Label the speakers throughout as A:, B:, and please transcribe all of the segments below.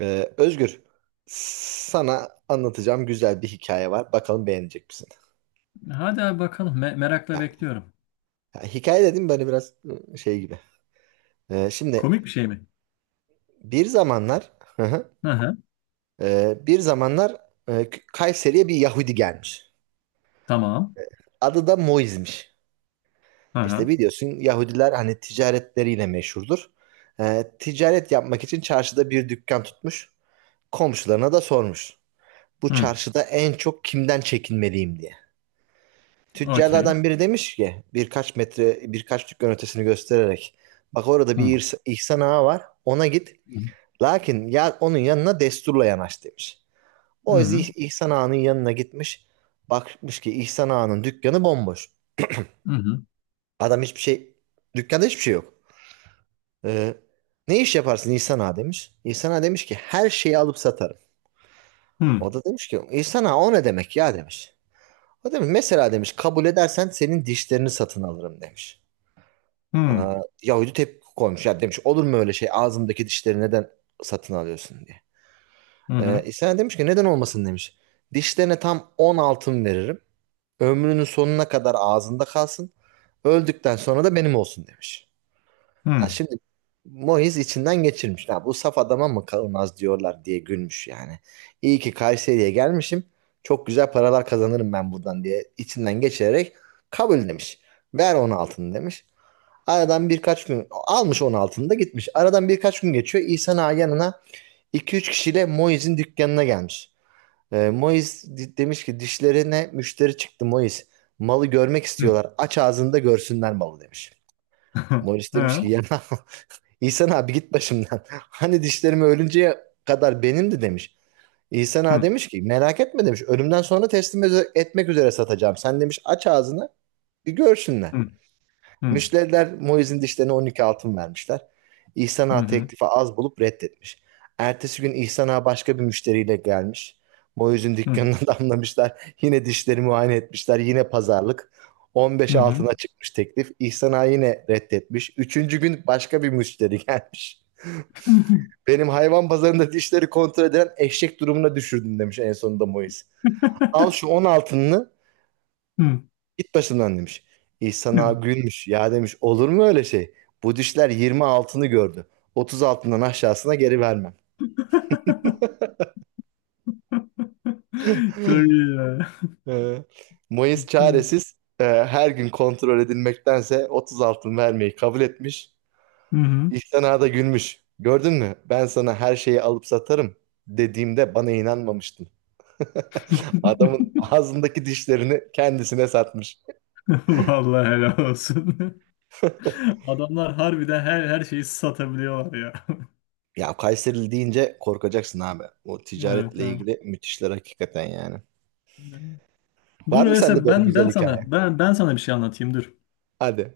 A: Özgür, sana anlatacağım güzel bir hikaye var. Bakalım beğenecek misin?
B: Hadi abi bakalım. Merakla
A: Yani,
B: bekliyorum.
A: ya hikaye dedim böyle biraz şey gibi. Şimdi
B: Komik bir şey mi?
A: bir zamanlar hı hı,
B: Hı hı.
A: bir zamanlar Kayseri'ye bir Yahudi gelmiş.
B: Tamam.
A: Adı da Moiz'miş.
B: Hı
A: İşte
B: hı.
A: biliyorsun Yahudiler hani ticaretleriyle meşhurdur. Ticaret yapmak için çarşıda bir dükkan tutmuş. Komşularına da sormuş. Bu
B: Hı.
A: çarşıda en çok kimden çekinmeliyim diye.
B: Okey.
A: Tüccarlardan biri demiş ki birkaç metre birkaç dükkan ötesini göstererek bak orada
B: Hı.
A: bir İhsan Ağa var, ona git,
B: Hı.
A: lakin ya onun yanına desturla yanaş demiş.
B: Hı
A: O yüzden
B: hı.
A: İhsan Ağa'nın yanına gitmiş, bakmış ki İhsan Ağa'nın dükkanı bomboş.
B: Hı hı.
A: Adam hiçbir şey, dükkanda hiçbir şey yok. Ee, ne iş yaparsın İhsan Ağa demiş. İhsan Ağa demiş ki her şeyi alıp satarım.
B: Hı.
A: O da demiş ki İhsan Ağa o ne demek ya demiş. O demiş mesela demiş kabul edersen senin dişlerini satın alırım demiş.
B: Hı.
A: Aa, Yahudi tepki koymuş. Ya demiş olur mu öyle şey, ağzımdaki dişleri neden satın alıyorsun diye.
B: Hı hı.
A: İsa demiş ki neden olmasın demiş. Dişlerine tam 10 altın veririm. Ömrünün sonuna kadar ağzında kalsın. Öldükten sonra da benim olsun demiş. Ha,
B: Hı.
A: şimdi Moiz içinden geçirmiş. Ha, bu saf adama mı kalmaz diyorlar diye gülmüş yani. İyi ki Kayseri'ye gelmişim. Çok güzel paralar kazanırım ben buradan diye içinden geçirerek kabul demiş. Ver 10 altını demiş. Aradan birkaç gün almış 10 altında gitmiş. Aradan birkaç gün geçiyor. İhsan Ağa yanına iki üç kişiyle Moiz'in dükkanına gelmiş. Moiz demiş ki dişlerine müşteri çıktı Moiz. Malı görmek
B: Hı.
A: istiyorlar. Aç ağzında görsünler malı demiş. Moiz demiş
B: Hı.
A: ki ya İhsan abi git başımdan. Hani dişlerimi ölünceye kadar benimdi demiş. İhsan Ağa
B: Hı.
A: demiş ki merak etme demiş. Ölümden sonra teslim etmek üzere satacağım. Sen demiş aç ağzını bir görsünler.
B: Hı. Hı.
A: Müşteriler Moise'in dişlerine 12 altın vermişler. İhsan
B: Hı
A: Ağa
B: hı.
A: teklifi az bulup reddetmiş. Ertesi gün İhsan Ağa başka bir müşteriyle gelmiş. Moise'in
B: Hı hı.
A: dükkanına damlamışlar. Yine dişleri muayene etmişler. Yine pazarlık.
B: Hı
A: 15
B: hı.
A: altına çıkmış teklif. İhsan Ağa yine reddetmiş. Üçüncü gün başka bir müşteri gelmiş. Benim hayvan pazarında dişleri kontrol eden eşek durumuna düşürdün demiş en sonunda Moise. Al şu 10 altınını
B: Hı.
A: git başımdan demiş. İhsan ağa
B: Hı.
A: gülmüş. Ya demiş olur mu öyle şey? Bu dişler 20 altını gördü. 30 altından aşağısına geri vermem.
B: Çok iyi ya.
A: Ee, Mayıs çaresiz her gün kontrol edilmektense 30 altın vermeyi kabul etmiş.
B: Hı hı.
A: İhsan ağa da gülmüş. Gördün mü? Ben sana her şeyi alıp satarım dediğimde bana inanmamıştın. Adamın ağzındaki dişlerini kendisine satmış.
B: Vallahi helal olsun. Adamlar harbiden her şeyi satabiliyorlar ya.
A: Ya Kayserili deyince korkacaksın abi. O
B: Evet,
A: ticaretle
B: tamam.
A: ilgili müthişler hakikaten yani.
B: Dur
A: Var mı sende
B: öyleyse
A: böyle
B: ben
A: güzel
B: ben sana
A: hikaye?
B: ben ben sana bir şey anlatayım dur.
A: Hadi.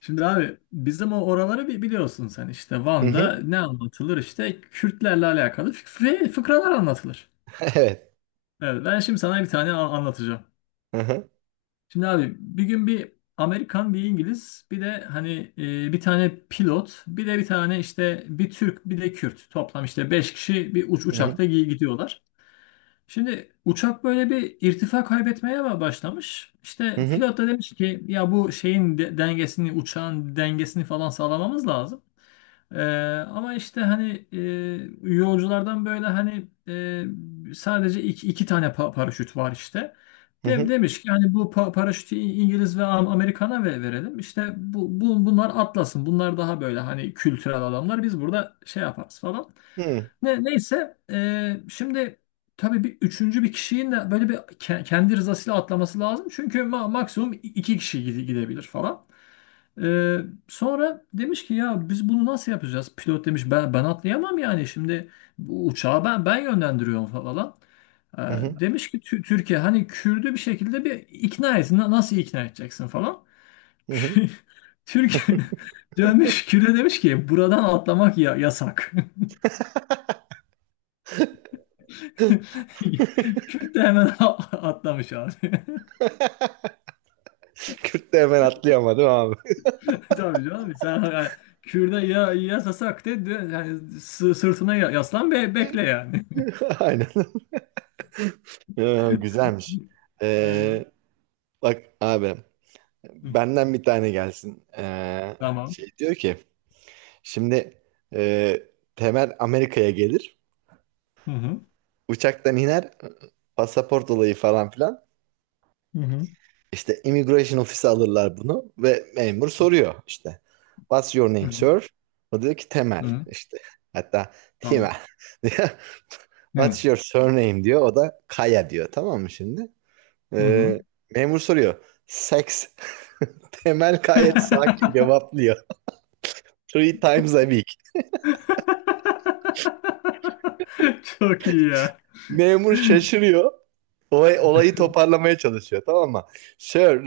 B: Şimdi abi bizim oraları bir biliyorsun sen, işte
A: Hı hı.
B: Van'da ne anlatılır, işte Kürtlerle alakalı fıkralar anlatılır.
A: Evet.
B: Evet, ben şimdi sana bir tane anlatacağım.
A: Hı hı.
B: Şimdi abi bir gün bir Amerikan, bir İngiliz, bir de hani bir tane pilot, bir de bir tane işte bir Türk, bir de Kürt, toplam işte 5 kişi bir
A: Hı hı.
B: uçakta gidiyorlar. Şimdi uçak böyle bir irtifa kaybetmeye mi başlamış?
A: Hı
B: İşte
A: hı.
B: pilot da demiş ki ya, bu şeyin dengesini, uçağın dengesini falan sağlamamız lazım. Ee, Ama işte hani, yolculardan böyle hani, sadece iki tane paraşüt var işte.
A: Hı hı.
B: Demiş ki hani bu paraşütü İngiliz ve Amerikan'a verelim. İşte bu bunlar atlasın. Bunlar daha böyle hani kültürel adamlar. Biz burada şey yaparız falan.
A: Hı
B: Neyse, şimdi tabii üçüncü bir kişinin de böyle bir kendi rızasıyla atlaması lazım. Çünkü maksimum iki kişi gidebilir falan. Ee, Sonra demiş ki ya biz bunu nasıl yapacağız? Pilot demiş ben atlayamam yani, şimdi bu uçağı ben yönlendiriyorum falan.
A: hı.
B: Demiş ki Türkiye, hani Kürdü bir şekilde bir ikna et. Nasıl ikna edeceksin falan."
A: Hı hı.
B: Türkiye dönmüş Kürt'e, demiş ki buradan atlamak ya yasak. Kürt de hemen atlamış abi.
A: Kürt de hemen atlıyor ama değil mi abi?
B: Tabii canım, sen yani, Kürt'e ya yasasak de yani, sırtına yaslan ve bekle yani.
A: Aynen. Ya, güzelmiş. Ee, bak abi,
B: Yani.
A: benden bir tane gelsin.
B: Tamam.
A: Şey diyor ki şimdi e, Temel Amerika'ya gelir.
B: Hı hı.
A: Uçaktan iner. Pasaport olayı falan filan.
B: Hı hı.
A: İşte immigration ofisi alırlar bunu ve memur soruyor işte. What's your
B: Hı
A: name,
B: hı.
A: sir? O diyor ki Temel
B: Hı hı.
A: işte. Hatta
B: Tamam.
A: Timel diyor.
B: Hı hı.
A: What's your surname diyor. O da Kaya diyor. Tamam mı şimdi?
B: Hı.
A: Ee,
B: Tamam.
A: memur soruyor. Sex. Temel gayet sakin cevaplıyor. Three times a week.
B: Çok iyi ya.
A: Memur şaşırıyor. Olayı toparlamaya çalışıyor, tamam mı?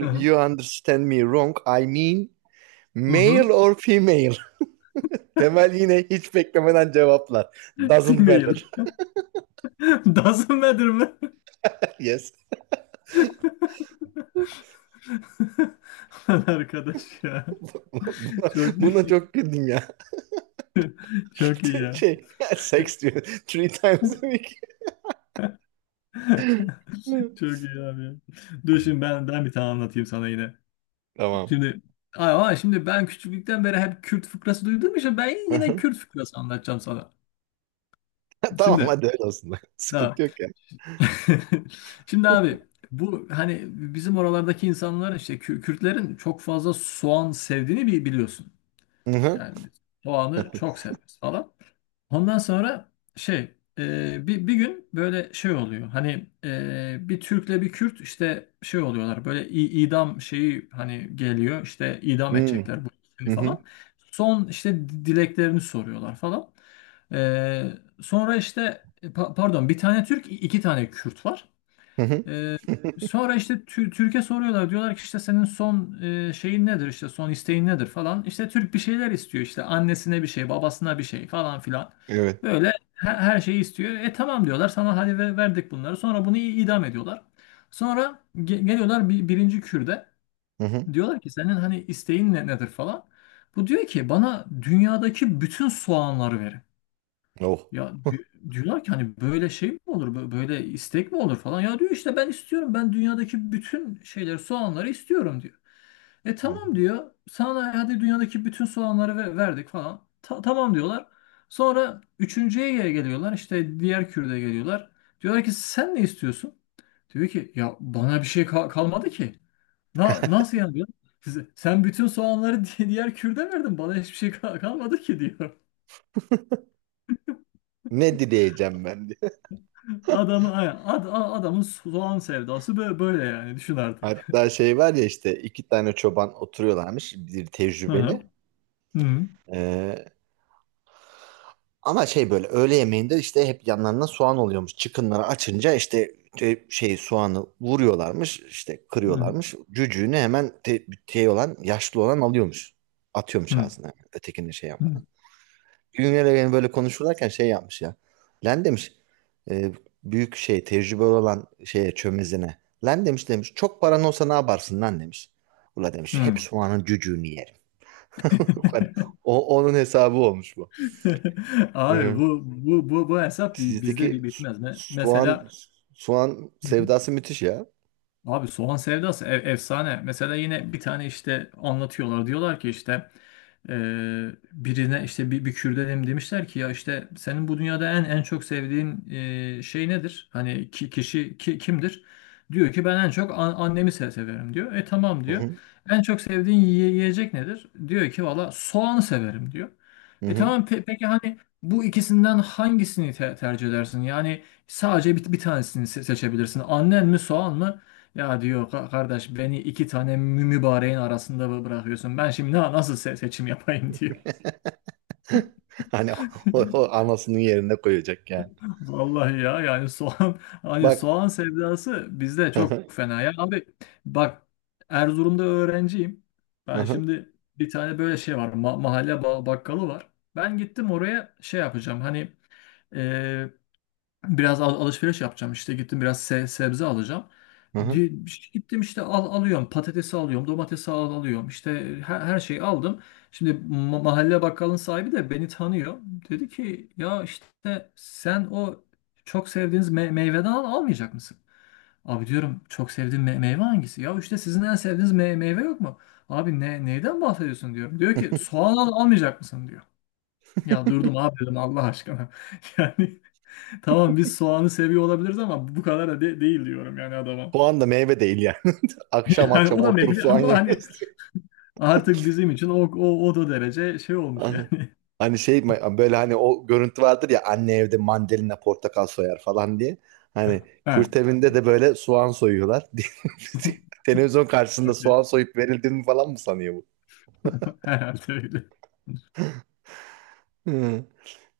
B: Hı hı.
A: you understand me wrong. I mean
B: Hı hı.
A: male or female. Temel yine hiç beklemeden cevaplar. Doesn't matter.
B: Female. Doesn't matter mı?
A: Yes.
B: Lan arkadaş ya.
A: Buna,
B: Çok
A: buna
B: iyi.
A: çok güldüm ya.
B: Çok iyi ya.
A: Şey, sex diyor. Three times a week.
B: Çok iyi abi ya. Dur şimdi ben bir tane anlatayım sana yine.
A: Tamam.
B: Şimdi ama şimdi ben küçüklükten beri hep Kürt fıkrası duyduğum için ben yine Kürt fıkrası anlatacağım sana.
A: Tamam
B: Şimdi
A: hadi öyle olsun.
B: ha,
A: Sıkıntı yok ya.
B: şimdi abi bu hani bizim oralardaki insanlar, işte Kürtlerin çok fazla soğan sevdiğini biliyorsun.
A: Hı hı.
B: Yani biz soğanı çok severiz falan. Ondan sonra şey, bir gün böyle şey oluyor. Hani bir Türk'le bir Kürt işte şey oluyorlar. Böyle idam şeyi hani geliyor, işte idam edecekler bu
A: Hı
B: ikisini
A: hı.
B: falan. Son işte dileklerini soruyorlar falan. E, Sonra işte, pardon, bir tane Türk, iki tane Kürt var.
A: Hı hı.
B: Ee, Sonra işte Türk'e soruyorlar. Diyorlar ki işte senin son şeyin nedir, işte son isteğin nedir falan. İşte Türk bir şeyler istiyor, işte annesine bir şey, babasına bir şey falan filan.
A: Evet.
B: Böyle her şeyi istiyor. E tamam diyorlar, sana hadi verdik bunları. Sonra bunu idam ediyorlar. Sonra geliyorlar birinci Kürde.
A: Hı hı.
B: Diyorlar ki senin hani isteğin nedir falan. Bu diyor ki bana dünyadaki bütün soğanları verin.
A: Oh.
B: Ya diyorlar ki hani böyle şey mi olur, böyle istek mi olur falan. Ya diyor işte ben istiyorum, ben dünyadaki bütün şeyleri, soğanları istiyorum diyor. E
A: Hı hı.
B: tamam diyor, sana hadi dünyadaki bütün soğanları verdik falan. Tamam diyorlar. Sonra üçüncüye geliyorlar, işte diğer kürde geliyorlar. Diyorlar ki sen ne istiyorsun? Diyor ki ya bana bir şey kalmadı ki. Nasıl yani diyor. Sen bütün soğanları diğer kürde verdin, bana hiçbir şey kalmadı ki diyor.
A: Ne dileyeceğim ben diye.
B: Adamın, aynen, ad, a- Adamın soğan sevdası böyle, yani düşün artık.
A: Hatta şey var ya işte iki tane çoban oturuyorlarmış. Bir
B: Hı hı.
A: tecrübeli.
B: Hı
A: Ee, Ama şey böyle öğle yemeğinde işte hep yanlarına soğan oluyormuş. Çıkınları açınca işte şey soğanı vuruyorlarmış, işte
B: hı.
A: kırıyorlarmış. Cücüğünü hemen şey olan, yaşlı olan alıyormuş.
B: Hı
A: Atıyormuş
B: hı.
A: ağzına. Ötekini şey yapmadan. Güngör Evgen böyle konuşurlarken şey yapmış ya. Len demiş e, büyük şey, tecrübeli olan şeye, çömezine. Len demiş çok paran olsa ne yaparsın lan demiş. Ula demiş hep
B: Hı.
A: soğanın cücüğünü yerim. Onun hesabı olmuş bu.
B: Abi
A: Hı.
B: bu hesap bizde bir
A: Sizdeki
B: bitmez.
A: soğan
B: Mesela,
A: soğan sevdası müthiş ya.
B: abi soğan sevdası efsane. Mesela yine bir tane işte anlatıyorlar. Diyorlar ki işte, e, birine işte bir Kürdenim demişler ki ya, işte senin bu dünyada en çok sevdiğin şey nedir? Kişi kimdir? Diyor ki ben en çok annemi severim diyor. E tamam
A: Hı
B: diyor.
A: hı.
B: En çok sevdiğin yiyecek nedir? Diyor ki valla soğanı severim diyor.
A: Hı
B: E
A: hı.
B: tamam, peki hani bu ikisinden hangisini tercih edersin? Yani sadece bir tanesini seçebilirsin. Annen mi soğan mı? Ya diyor Kardeş beni iki tane mübareğin arasında bırakıyorsun. Ben şimdi nasıl seçim yapayım" diyor.
A: Hani o anasının yerine koyacak yani.
B: Vallahi ya, yani soğan, hani
A: Bak.
B: soğan sevdası bizde
A: Hı
B: çok
A: hı.
B: fena ya. Abi bak, Erzurum'da öğrenciyim.
A: Hı
B: Ben
A: hı.
B: şimdi bir tane böyle şey var, mahalle bakkalı var. Ben gittim oraya şey yapacağım, hani biraz alışveriş yapacağım, işte gittim biraz sebze alacağım.
A: Hı hı.
B: Di- işte gittim, işte alıyorum patatesi, alıyorum domatesi, alıyorum işte, her şeyi aldım. Şimdi mahalle bakkalın sahibi de beni tanıyor. Dedi ki ya işte sen o çok sevdiğiniz meyveden almayacak mısın? Abi diyorum, çok sevdiğim meyve hangisi? Ya işte sizin en sevdiğiniz meyve yok mu? Abi ne, neyden bahsediyorsun diyorum. Diyor ki soğan almayacak mısın diyor. Ya durdum abi, dedim Allah aşkına. Yani tamam, biz soğanı seviyor olabiliriz ama bu kadar da değil diyorum yani adama.
A: Soğan da meyve değil yani. Akşam akşam
B: Yani o da
A: oturup
B: meyve
A: soğan
B: ama hani
A: yemiyorsun.
B: artık bizim için o da derece şey olmuş
A: Hı.
B: yani.
A: Hani şey böyle, hani o görüntü vardır ya, anne evde mandalina portakal soyar falan diye. Hani
B: Ha.
A: Kürt evinde de böyle soğan soyuyorlar. Televizyon karşısında
B: Çok
A: soğan
B: iyi.
A: soyup verildiğini falan mı sanıyor bu?
B: Herhalde öyle.
A: Hı.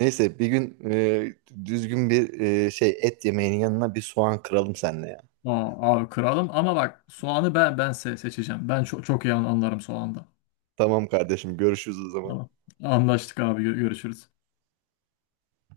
A: Neyse bir gün düzgün bir şey et yemeğinin yanına bir soğan kıralım seninle ya.
B: Aa, abi kralım, ama bak soğanı ben seçeceğim. Ben çok iyi anlarım soğanda.
A: Tamam kardeşim, görüşürüz o zaman.
B: Tamam. Anlaştık abi, görüşürüz.